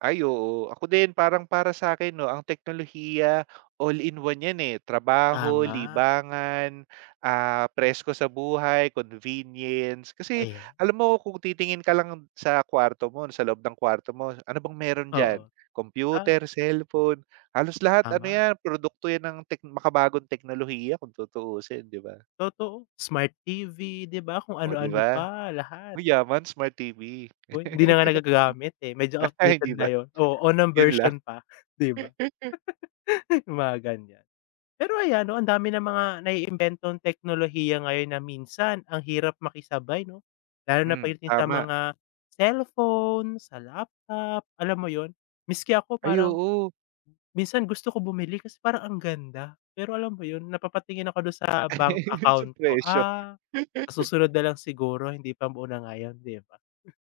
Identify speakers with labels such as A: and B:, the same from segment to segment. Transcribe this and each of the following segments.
A: Ay, oo. Ako din, parang para sa'kin, 'no, ang teknolohiya, all in one yan, eh. Trabaho,
B: Tama.
A: libangan, ah, presko sa buhay, convenience. Kasi
B: Ayan.
A: alam mo, kung titingin ka lang sa kwarto mo, na sa loob ng kwarto mo, ano bang meron diyan?
B: Oo. Ah
A: Computer, cellphone, halos lahat, ano
B: Tama.
A: yan, produkto yan ng tek makabagong teknolohiya, kung tutuusin, 'di ba?
B: Totoo, Smart TV di ba, kung
A: Oh, di
B: ano-ano
A: ba?
B: pa, lahat.
A: Uy, yaman Smart TV.
B: Hoy, hindi na nga nagagagamit, eh. Medyo
A: Ah,
B: outdated
A: hindi
B: na
A: ba?
B: yon. Oh, unang
A: Yun lang.
B: version pa, 'di ba? Yung mga ganyan. Pero ayan, 'no, ang dami ng mga naiimbentong teknolohiya ngayon na minsan ang hirap makisabay, 'no? Lalo na
A: Hmm,
B: pagdating sa
A: tama.
B: mga cellphone, sa laptop, alam mo yon? Miski ako,
A: Ay,
B: parang
A: oo.
B: minsan gusto ko bumili kasi parang ang ganda. Pero alam mo 'yon, napapatingin ako dun sa bank
A: Yun sa
B: account ko,
A: presyo.
B: "Ah, sa susunod na lang siguro, hindi pa muna ngayon." di ba?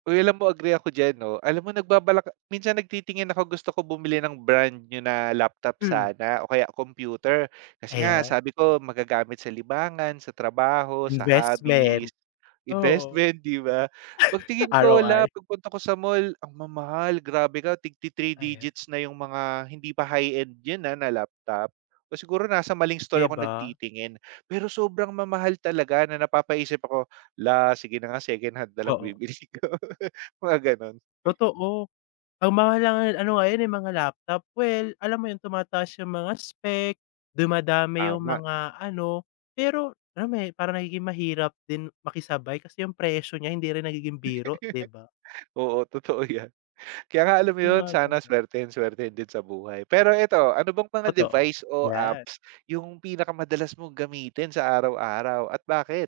A: Uy, alam mo, agree ako diyan, 'no? Alam mo, nagbabalak minsan, nagtitingin ako, gusto ko bumili ng brand new na laptop
B: Mm.
A: sana o kaya computer kasi nga,
B: Ayan.
A: sabi ko magagamit sa libangan, sa trabaho, sa
B: Investment.
A: hobbies,
B: Oo.
A: investment, di ba? Pagtingin ko, hala,
B: ROI.
A: pagpunta ko sa mall, ang mamahal, grabe ka, tig-ti-three
B: Aya
A: digits na yung mga hindi pa high-end yan, ah, na laptop. O siguro nasa maling store
B: Di
A: ako
B: ba?
A: nagtitingin. Pero sobrang mamahal talaga na napapaisip ako, "Hala, sige na nga, secondhand na lang
B: Oo.
A: bibilhin ko." mga gano'n.
B: Totoo, ang mahal na nga ano, ngayon, eh, mga laptop. Well, alam mo yun, tumataas yung mga spec, dumadami yung
A: Tama.
B: mga ano Pero RAM, eh, parang nagiging mahirap din makisabay kasi yung presyo niya hindi rin nagiging biro, 'di ba?
A: Oo, totoo yan. Kaya nga, alam mo
B: Yung
A: yun,
B: mga
A: sana
B: ganyan.
A: swertehin-swertehin din sa buhay. Pero eto, ano bang mga
B: Totoo.
A: device o
B: Yan.
A: apps yung pinakamadalas mong gamitin sa araw-araw at bakit?